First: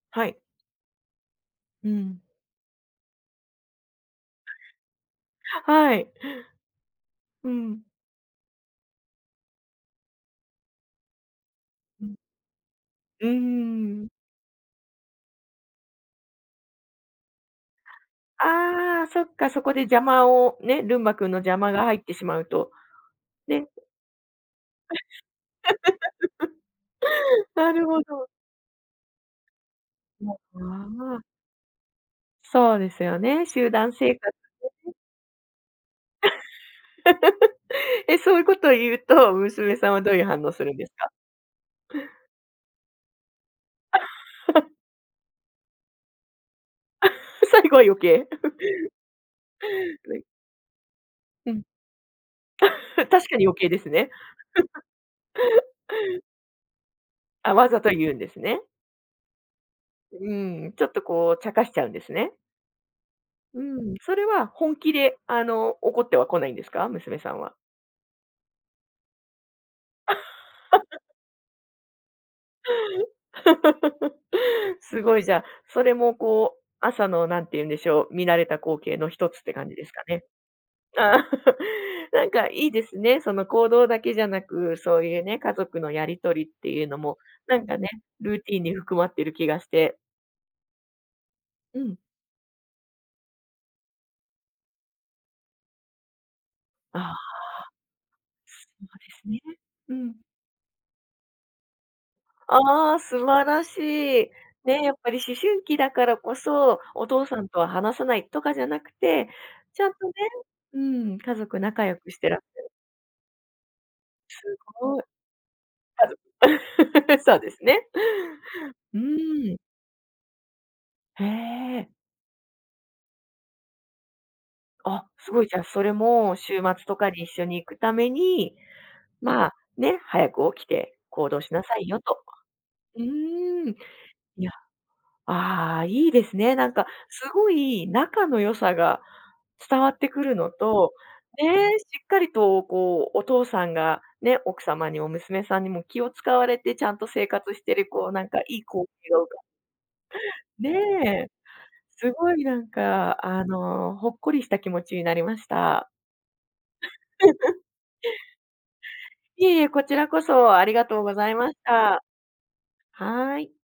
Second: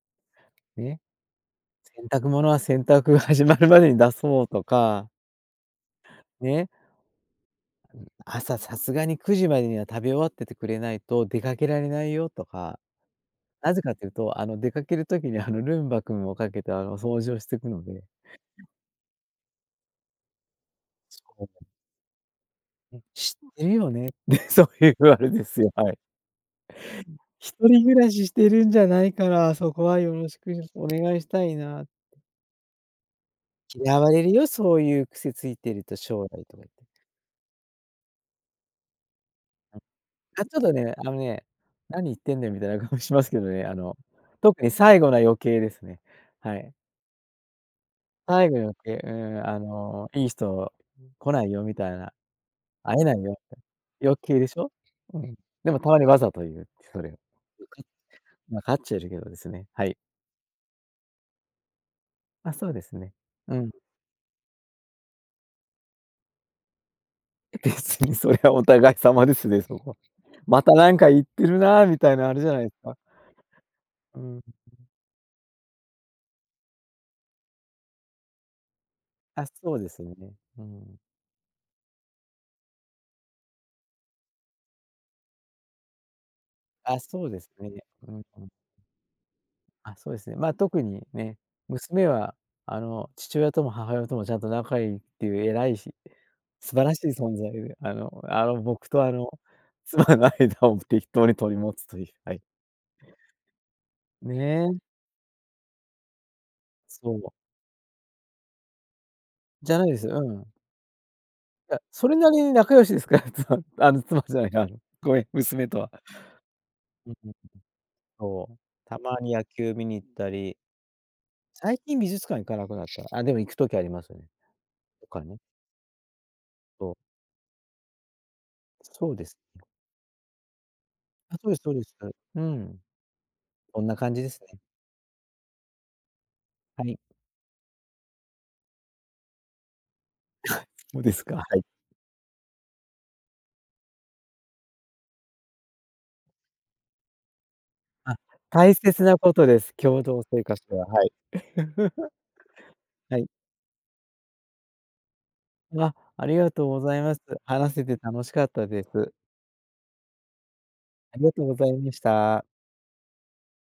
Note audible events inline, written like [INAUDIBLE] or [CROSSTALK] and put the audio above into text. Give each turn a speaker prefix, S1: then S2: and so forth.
S1: はい。
S2: ね、
S1: う
S2: 洗
S1: ん。
S2: 濯物は洗濯が始まるまでに出そうとか。
S1: はい。
S2: ね。
S1: うん。
S2: うん、朝さすがに9時までには食べ終わっててくれないと出かけられな
S1: う
S2: い
S1: ん。
S2: よ、とか。
S1: うー
S2: なぜかとい
S1: ん。
S2: うと、あの、出かける時に、あの、ルンバ君をかけて、あの、掃除をしてくので。
S1: ああ、そっか、そこで邪魔をね、ルンバ
S2: そ
S1: くんの
S2: こが
S1: 邪
S2: ね。
S1: 魔が入ってしまうと
S2: うん、知って
S1: ね。
S2: るよねって、そういうあれですよ、はい。
S1: [LAUGHS]
S2: 一
S1: な
S2: 人
S1: る
S2: 暮
S1: ほ
S2: らし
S1: ど。
S2: してるんじゃないから、そこはよろし
S1: も、
S2: くちょっとお願
S1: あ
S2: い
S1: あ。
S2: したいなって。
S1: そうですよね、集団
S2: 嫌わ
S1: 生
S2: れる
S1: 活
S2: よ、そう
S1: [UNINTELLIGIBLE]
S2: いう癖ついてると将来、とか言って。
S1: [LAUGHS] え、そういうことを言うと、娘
S2: うん。
S1: さんはどういう反
S2: あ、
S1: 応
S2: ちょっ
S1: す
S2: と
S1: るんです
S2: ね、あ
S1: か？
S2: のね、何言ってんねんみたいな顔しますけどね。あの、特に
S1: [LAUGHS]
S2: 最後の余計ですね。はい。
S1: [LAUGHS] 最後は余計。[LAUGHS]
S2: 最後の余計、うん、あの、
S1: [UNINTELLIGIBLE]
S2: いい人来な
S1: う
S2: い
S1: ん。
S2: よみたいな、会
S1: [LAUGHS]
S2: え
S1: 確
S2: ないよっ
S1: かに
S2: て、
S1: 余計ですね。
S2: 余計でしょ。
S1: [LAUGHS]
S2: うん。でもたまにわざと言う。それ。
S1: あ、
S2: わ
S1: わ
S2: か
S1: ざ
S2: っち
S1: と言うんです
S2: ゃわ
S1: ね。
S2: かっちゃいるけどですね、はい。
S1: うん、ちょっと、こう、茶化しちゃうんですね。
S2: あ、そうですね。う
S1: う
S2: ん。
S1: ん、それは本気で、あの、怒ってはこないんですか？娘さんは。
S2: 別にそれはお互い様ですね、そこは。またなんか
S1: [LAUGHS]
S2: 言ってるな、みたいなあれじゃないすか。う
S1: [LAUGHS]
S2: ん。
S1: すごい、じゃあ、それも、こう、朝の、なんていうんでしょう、見慣れた光景の一つっ
S2: あ、
S1: て感
S2: そ
S1: じ
S2: う
S1: で
S2: で
S1: す
S2: す
S1: か
S2: よ
S1: ね。
S2: ね。うーん。
S1: ああ、なんか、いいですね。その行動だけじゃなく、そういうね、家族のやり取りっていうの
S2: あ、
S1: も、
S2: そうです
S1: なん
S2: ね。
S1: かね、
S2: うん
S1: ル
S2: う
S1: ー
S2: ん。
S1: ティンに含まってる気がし
S2: あ、
S1: て。
S2: そうですね。まあ、特にね、
S1: うん。
S2: 娘は、あの、父親とも母親ともちゃんと仲良いっていう偉いし、素晴ら
S1: あ
S2: しい
S1: あ、
S2: 存在で、あのあの、
S1: そ
S2: 僕
S1: う
S2: と、
S1: で
S2: あ
S1: す
S2: の、
S1: ね。う
S2: 妻
S1: ん。
S2: の間を適当に取り持つという、はい。
S1: ああ、素晴らしい。
S2: ね。
S1: ね、やっぱり思春期だからこそ、お
S2: そ
S1: 父
S2: う。
S1: さんとは話さないとかじゃなくて、
S2: じゃ
S1: ち
S2: な
S1: ゃ
S2: い
S1: ん
S2: です、
S1: とね、
S2: うん。
S1: うん、家族
S2: や、
S1: 仲良
S2: そ
S1: く
S2: れ
S1: し
S2: な
S1: て
S2: り
S1: らし
S2: に
S1: ゃる。
S2: 仲良しですから。妻、あの、妻じゃない、
S1: す
S2: なに、
S1: ごい。
S2: ごめん、娘とは。
S1: はず
S2: うん
S1: [LAUGHS]
S2: うんうん、
S1: そうですね。
S2: そう、た
S1: う
S2: まに野
S1: ーん。
S2: 球見に行ったり。
S1: へ
S2: 最
S1: え。
S2: 近美術館行かなくなった。あ、でも行くときありますよね。
S1: あ、
S2: とか
S1: す
S2: ね。
S1: ごい。じゃ、それも週末
S2: そう。
S1: とかに一緒に行くために、
S2: そうです
S1: まあ、
S2: ね。
S1: ね、早く起きて行
S2: あ、
S1: 動
S2: そう
S1: し
S2: です、
S1: な
S2: そう
S1: さ
S2: で
S1: い
S2: す。
S1: よと。
S2: うん。
S1: うーん。
S2: こんな感じです
S1: いや、
S2: ね。
S1: ああ、いいですね。なん
S2: は
S1: か、
S2: い。
S1: すごい仲の良さが伝わってくるの
S2: [CHUCKLES]
S1: と、
S2: そうですか、はい。
S1: ね、しっかりと、こう、お父さんが、ね、奥様にも娘さんにも気を使われてちゃんと生活してる、こう、
S2: あ、
S1: なんか、いい
S2: 大
S1: 光
S2: 切
S1: 景
S2: な
S1: を-
S2: こ
S1: が
S2: とです、共同生活は、はい。
S1: ね。
S2: [CHUCKLES]
S1: すごい、なん
S2: は
S1: か、
S2: い。
S1: あの、ほっこりした気持ちになりました。
S2: あ、ありがとうございます。
S1: [LAUGHS]
S2: 話せて楽しかったです。
S1: いえ、こちらこそ、ありがとうご
S2: あり
S1: ざ
S2: が
S1: い
S2: とう
S1: ま
S2: ご
S1: し
S2: ざいまし
S1: た。
S2: た。
S1: はい。